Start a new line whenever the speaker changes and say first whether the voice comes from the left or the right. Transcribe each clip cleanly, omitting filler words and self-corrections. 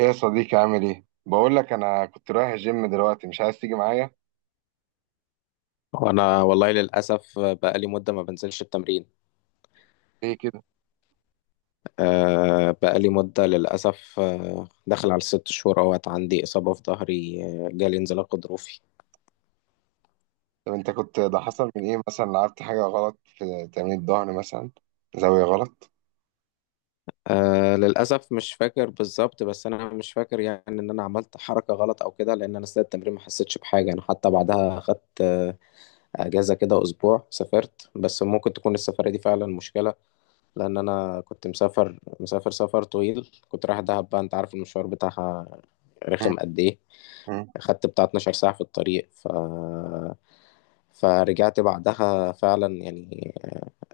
right: ايه يا صديقي عامل ايه؟ بقول لك انا كنت رايح الجيم دلوقتي مش عايز تيجي معايا؟
left: وانا والله للاسف بقالي مده ما بنزلش التمرين.
right: ليه كده؟
left: بقالي مده للاسف، داخل على الست شهور اهوت عندي اصابه في ظهري، جالي انزلاق غضروفي.
right: طب انت كنت ده حصل من ايه مثلا لعبت حاجة غلط في تمرين الظهر مثلا؟ زاوية غلط؟
left: للاسف مش فاكر بالظبط، بس انا مش فاكر يعني ان انا عملت حركه غلط او كده، لان انا اثناء التمرين ما حسيتش بحاجه. انا حتى بعدها اخدت اجازه كده اسبوع، سافرت، بس ممكن تكون السفريه دي فعلا مشكله. لان انا كنت مسافر سفر طويل، كنت رايح دهب، بقى انت عارف المشوار بتاعها
right: مم.
left: رخم قد ايه.
right: مم.
left: خدت بتاع 12 ساعة في الطريق، فرجعت بعدها فعلا يعني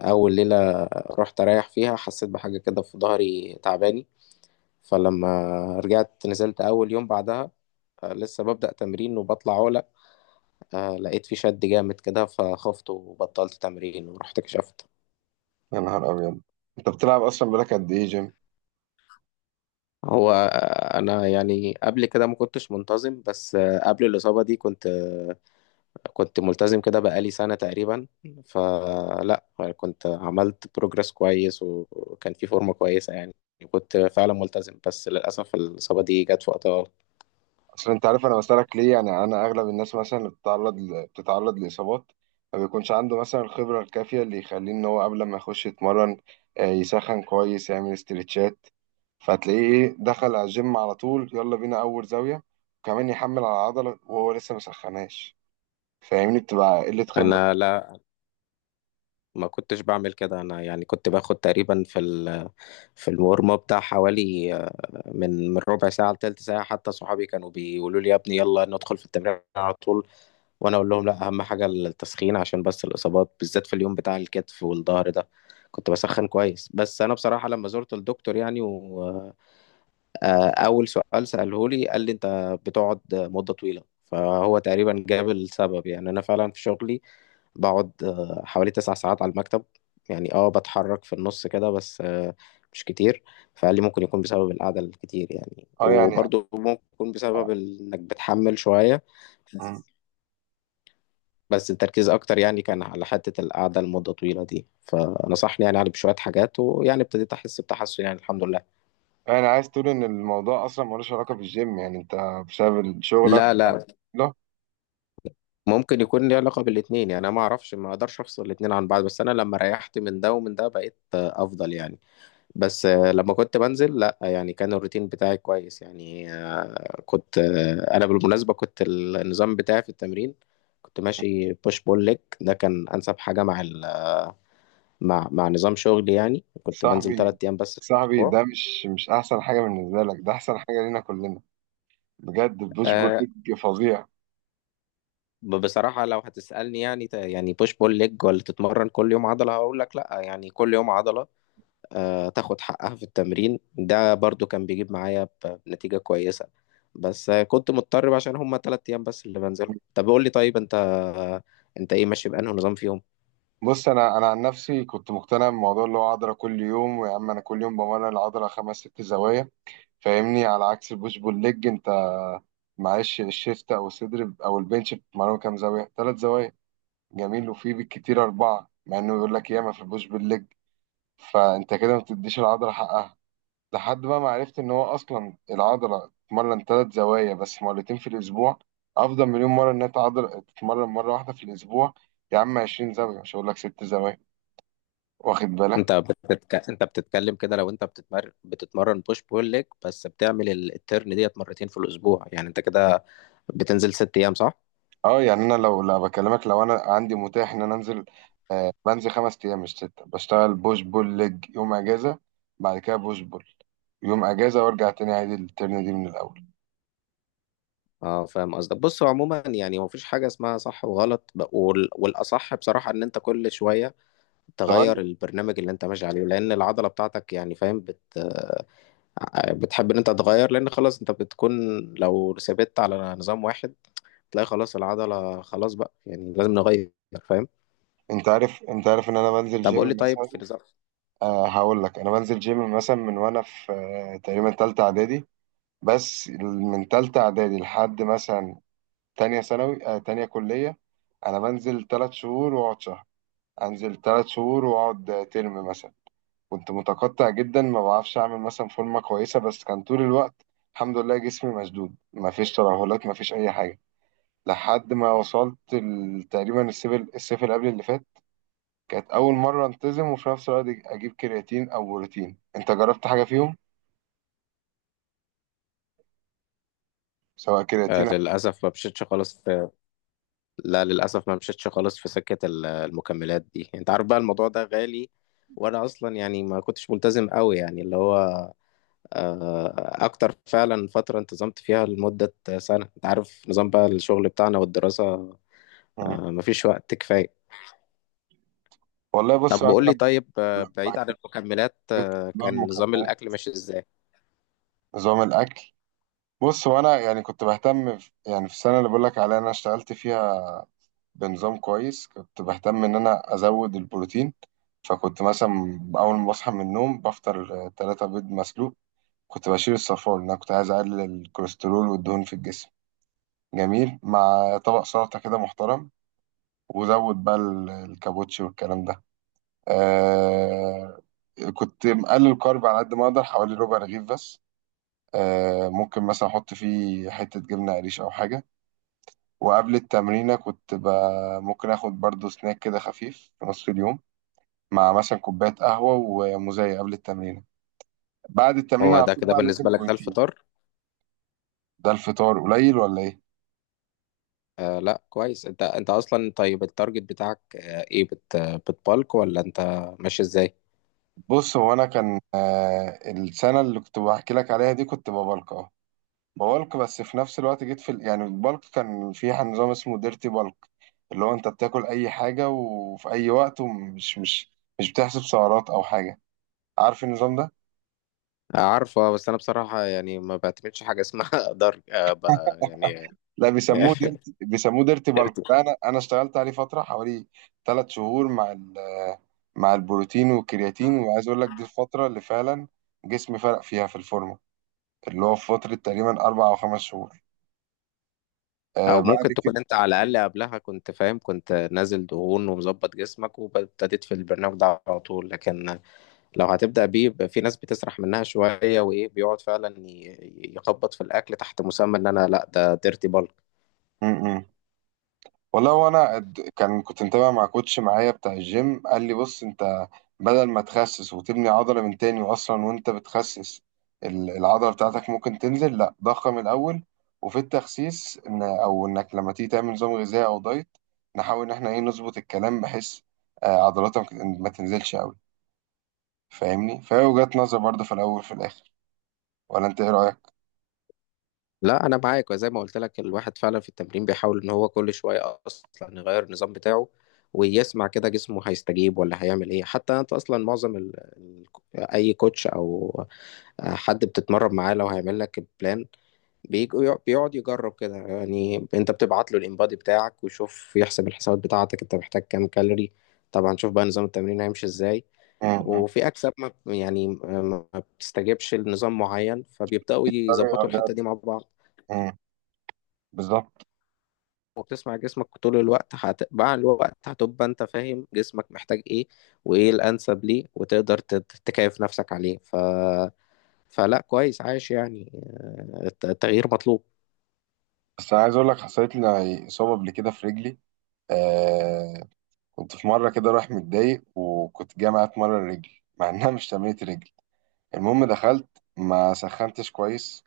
left: أول ليلة رحت أريح فيها، حسيت بحاجة كده في ظهري تعباني. فلما رجعت نزلت أول يوم بعدها، لسه ببدأ تمرين وبطلع عولة، لقيت في شد جامد كده، فخفت وبطلت تمرين ورحت كشفت.
right: يا نهار ابيض. انت بتلعب اصلا بقالك قد ايه جيم؟
left: هو أنا يعني قبل كده ما كنتش منتظم، بس قبل الإصابة دي كنت ملتزم كده بقالي سنة تقريبا. فلا يعني كنت عملت بروجرس كويس، وكان في فورمة كويسة يعني، كنت فعلا ملتزم، بس للأسف الإصابة دي جت في وقتها.
right: اصل انت عارف انا بسألك ليه، يعني انا اغلب الناس مثلا اللي بتتعرض لاصابات ما بيكونش عنده مثلا الخبره الكافيه اللي يخليه ان هو قبل ما يخش يتمرن يسخن كويس يعمل استرتشات، فتلاقيه ايه دخل على الجيم على طول يلا بينا اول زاويه وكمان يحمل على العضله وهو لسه ما سخناش. فاهمني؟ بتبقى قله خبره.
left: أنا لا، ما كنتش بعمل كده. أنا يعني كنت باخد تقريبا في المورمة بتاع حوالي من ربع ساعة لتلت ساعة. حتى صحابي كانوا بيقولوا لي يا ابني يلا ندخل في التمرين على طول، وانا اقول لهم لا، اهم حاجه التسخين، عشان بس الاصابات بالذات في اليوم بتاع الكتف والظهر ده كنت بسخن كويس. بس انا بصراحه لما زرت الدكتور يعني واول سؤال ساله لي قال لي انت بتقعد مده طويله، فهو تقريبا جاب السبب. يعني انا فعلا في شغلي بقعد حوالي 9 ساعات على المكتب. يعني اه بتحرك في النص كده، بس مش كتير. فقال لي ممكن يكون بسبب القعدة الكتير يعني،
right: اه يعني.
left: وبرضه ممكن يكون بسبب انك بتحمل شوية،
right: مم.
left: بس التركيز اكتر يعني كان على حتة القعدة لمدة طويلة دي. فنصحني يعني علي بشوية حاجات، ويعني ابتديت احس بتحسن يعني الحمد لله.
right: يعني عايز تقول ان الموضوع اصلا ملوش علاقه بالجيم، يعني انت بسبب شغلك؟
left: لا لا، ممكن يكون ليه علاقة بالاتنين. يعني انا ما اعرفش، ما اقدرش افصل الاتنين عن بعض، بس انا لما ريحت من ده ومن ده بقيت افضل يعني. بس لما كنت بنزل لا يعني كان الروتين بتاعي كويس يعني، آه، كنت آه، انا بالمناسبة كنت النظام بتاعي في التمرين، كنت ماشي بوش بول ليج. ده كان انسب حاجة مع ال... مع مع نظام شغلي. يعني كنت بنزل
right: صاحبي،
left: 3 ايام بس في
right: صاحبي
left: الاسبوع.
right: ده مش احسن حاجه بالنسبه لك، ده احسن حاجه لينا كلنا بجد. البوش بول
left: آه،
right: ليج فظيع.
left: بصراحة لو هتسألني يعني يعني بوش بول ليج ولا تتمرن كل يوم عضلة، هقول لك لا. يعني كل يوم عضلة تاخد حقها في التمرين، ده برضو كان بيجيب معايا بنتيجة كويسة. بس كنت مضطر بقى عشان هما 3 أيام بس اللي بنزلهم. طب قول لي طيب، أنت إيه ماشي بأنه نظام فيهم؟
right: بص انا عن نفسي كنت مقتنع بموضوع اللي هو عضله كل يوم. ويا عم انا كل يوم بمرن العضله خمس ست زوايا. فاهمني؟ على عكس البوش بول ليج، انت معلش الشيست او الصدر او البنش بتمرنه كام زاويه؟ ثلاث زوايا، جميل، وفي بالكتير اربعه، مع انه يقول لك ياما في البوش بول ليج. فانت كده ما بتديش العضله حقها. لحد بقى ما عرفت ان هو اصلا العضله تتمرن ثلاث زوايا بس مرتين في الاسبوع، افضل مليون مره انها عضله تتمرن مره واحده في الاسبوع. يا عم 20 زاويه مش هقول لك ست زوايا. واخد بالك؟
left: أنت بتتكلم كده، لو أنت بتتمرن بوش بول ليج بس بتعمل الترن ديت 2 مرة في الأسبوع، يعني أنت كده بتنزل 6 أيام صح؟
right: اه يعني، انا لو لا بكلمك لو انا عندي متاح ان انا انزل، بنزل خمس ايام مش سته. بشتغل بوش بول ليج، يوم اجازه، بعد كده بوش بول، يوم اجازه، وارجع تاني عادي الترن دي من الاول.
left: اه، فاهم قصدك. بص هو عموما يعني مفيش حاجة اسمها صح وغلط، والأصح بصراحة إن أنت كل شوية تغير
right: تغير.
left: البرنامج اللي أنت ماشي عليه، لأن العضلة بتاعتك يعني فاهم، بت آه، بتحب إن أنت تغير، لأن خلاص أنت بتكون، لو ثبت على نظام واحد تلاقي خلاص العضلة خلاص بقى، يعني لازم نغير، فاهم.
right: انت عارف، انت عارف ان انا بنزل
left: طب قول لي
right: جيم
left: طيب
right: مثلا؟
left: في نظام.
right: هقول لك، انا بنزل جيم مثلا من وانا في تقريبا تالتة اعدادي. بس من تالتة اعدادي لحد مثلا تانية ثانوي، تانية كلية، انا بنزل تلات شهور واقعد شهر، انزل تلات شهور واقعد ترم مثلا. كنت متقطع جدا، ما بعرفش اعمل مثلا فورمة كويسة، بس كان طول الوقت الحمد لله جسمي مشدود، ما فيش ترهلات ما فيش اي حاجة. لحد ما وصلت تقريبا الصيف، الصيف اللي قبل اللي فات، كانت أول مرة أنتظم، وفي نفس الوقت أجيب كرياتين أو بروتين. أنت جربت حاجة فيهم؟ سواء كرياتين أو.
left: للأسف ما مشيتش خالص لا، للأسف ما مشيتش خالص في سكة المكملات دي. أنت عارف بقى الموضوع ده غالي، وأنا أصلا يعني ما كنتش ملتزم قوي يعني، اللي هو اكتر فعلا فترة انتظمت فيها لمدة سنة. انت عارف نظام بقى الشغل بتاعنا والدراسة،
right: مم.
left: مفيش وقت كفاية.
right: والله بص
left: طب
right: أنا
left: قول لي
right: لما
left: طيب، بعيد عن
right: لما
left: المكملات،
right: جبت نظام
left: كان نظام
right: المكملات،
left: الاكل ماشي ازاي؟
right: نظام الأكل، بص، وأنا يعني كنت بهتم يعني في السنة اللي بقول لك عليها أنا اشتغلت فيها بنظام كويس، كنت بهتم إن أنا أزود البروتين. فكنت مثلا أول ما بصحى من النوم بفطر تلاتة بيض مسلوق، كنت بشيل الصفار لأن أنا كنت عايز أقلل الكوليسترول والدهون في الجسم، جميل، مع طبق سلطة كده محترم، وزود بقى الكابوتشي والكلام ده. آه كنت مقلل الكارب على قد ما اقدر، حوالي ربع رغيف بس، ممكن مثلا احط فيه حتة جبنة قريش او حاجة. وقبل التمرينة كنت ممكن اخد برضو سناك كده خفيف في نص اليوم، مع مثلا كوباية قهوة ومزايا قبل التمرينة. بعد التمرينة
left: هو
right: على
left: ده
right: طول
left: كده
right: بقى لازم
left: بالنسبة لك ده
right: بروتين.
left: الفطار؟
right: ده الفطار قليل ولا ايه؟
left: لا كويس. انت اصلا طيب، التارجت بتاعك ايه، بتبالك ولا انت ماشي ازاي؟
right: بص هو انا كان، السنة اللي كنت بحكي لك عليها دي كنت ببلك، اه، بولك، بس في نفس الوقت جيت يعني البلك كان في نظام اسمه ديرتي بلك، اللي هو انت بتاكل اي حاجه وفي اي وقت، ومش مش مش بتحسب سعرات او حاجه. عارف النظام ده؟
left: عارفة. بس انا بصراحة يعني ما بعتمدش حاجة اسمها درج يعني
right: لا، بيسموه ديرتي، بيسموه ديرتي بلك ده. انا اشتغلت عليه فتره حوالي ثلاث شهور مع البروتين والكرياتين. وعايز اقول لك دي الفتره اللي فعلا جسمي فرق فيها في الفورمه، اللي هو في فتره تقريبا اربع او خمس شهور.
left: او
right: بعد
left: ممكن
right: كده.
left: تكون انت على الاقل قبلها كنت فاهم، كنت نازل دهون ومظبط جسمك، وابتديت في البرنامج ده على طول، لكن لو هتبدا بيه يبقى في ناس بتسرح منها شويه وايه، بيقعد فعلا يخبط في الاكل تحت مسمى ان انا لا ده ديرتي بالك.
right: م -م. والله وانا كنت متابع مع كوتش معايا بتاع الجيم، قال لي بص انت، بدل ما تخسس وتبني عضلة من تاني، واصلا وانت بتخسس العضلة بتاعتك ممكن تنزل، لا ضخم الاول، وفي التخسيس ان او انك لما تيجي تعمل نظام غذائي او دايت نحاول ان احنا ايه نظبط الكلام بحيث عضلاتك ما تنزلش قوي. فاهمني؟ فهي وجهة نظر برضه، في الاول في الاخر. ولا انت ايه رأيك؟
left: لا، انا معاك، وزي ما قلت لك الواحد فعلا في التمرين بيحاول ان هو كل شويه اصلا يغير النظام بتاعه ويسمع كده جسمه هيستجيب ولا هيعمل ايه. حتى انت اصلا معظم اي كوتش او حد بتتمرن معاه لو هيعمل لك بلان بيك- بيقعد يجرب كده، يعني انت بتبعت له الانبادي بتاعك ويشوف، يحسب الحسابات بتاعتك، انت محتاج كام كالوري، طبعا شوف بقى نظام التمرين هيمشي ازاي.
right: امم
left: وفي اجسام ما بتستجيبش لنظام معين، فبيبداوا يظبطوا الحته دي مع بعض.
right: بالظبط.
left: وبتسمع جسمك طول الوقت، مع الوقت هتبقى انت فاهم جسمك محتاج ايه، وايه الانسب ليه، وتقدر تكيف نفسك عليه. فلا كويس عايش يعني التغيير مطلوب.
right: بس انا عايز اقول لك حصلت لي اصابة قبل كده في رجلي، آه، كنت في مرة كده رايح متضايق وكنت جاي معايا اتمرن رجل مع انها مش تمرينة رجل. المهم دخلت، ما سخنتش كويس،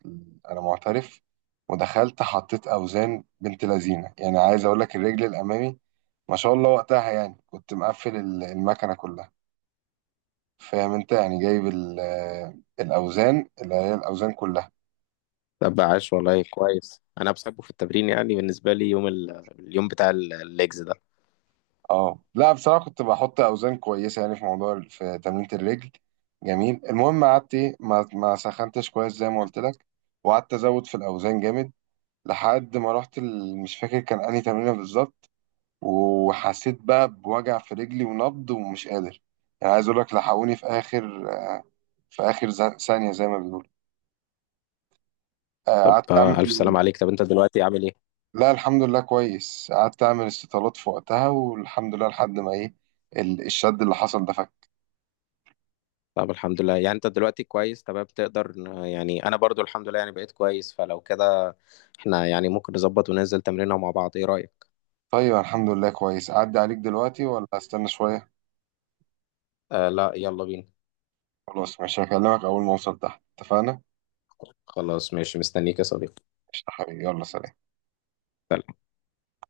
right: انا معترف، ودخلت حطيت اوزان بنت لذينه، يعني عايز اقول لك الرجل الامامي ما شاء الله وقتها، يعني كنت مقفل المكنة كلها. فاهم انت؟ يعني جايب الاوزان، اللي هي الاوزان كلها.
left: طب عاش والله كويس. انا بحبه في التمرين، يعني بالنسبه لي يوم اليوم بتاع الليجز ده.
right: اه لا بصراحة كنت بحط أوزان كويسة يعني في موضوع، في تمرينة الرجل. جميل، المهم قعدت إيه، ما سخنتش كويس زي ما قلت لك، وقعدت أزود في الأوزان جامد، لحد ما رحت مش فاكر كان أنهي تمرينة بالظبط، وحسيت بقى بوجع في رجلي ونبض ومش قادر. يعني عايز أقول لك لحقوني في آخر في آخر ثانية زي ما بيقولوا.
left: طب
right: قعدت
left: الف سلام
right: أعمل،
left: عليك. طب انت دلوقتي عامل ايه؟
right: لا الحمد لله كويس، قعدت أعمل استطالات في وقتها والحمد لله لحد ما إيه، الشد اللي حصل ده.
left: طب الحمد لله. يعني انت دلوقتي كويس تمام تقدر، يعني انا برضو الحمد لله يعني بقيت كويس، فلو كده احنا يعني ممكن نظبط وننزل تمرينها مع بعض، ايه رايك؟
right: ايوه الحمد لله كويس. اعدي عليك دلوقتي ولا استنى شويه؟
left: لا، يلا بينا.
right: خلاص ماشي، هكلمك اول ما اوصل تحت. اتفقنا؟
left: خلاص ماشي، مستنيك يا صديقي.
right: قشطة حبيبي، يلا سلام.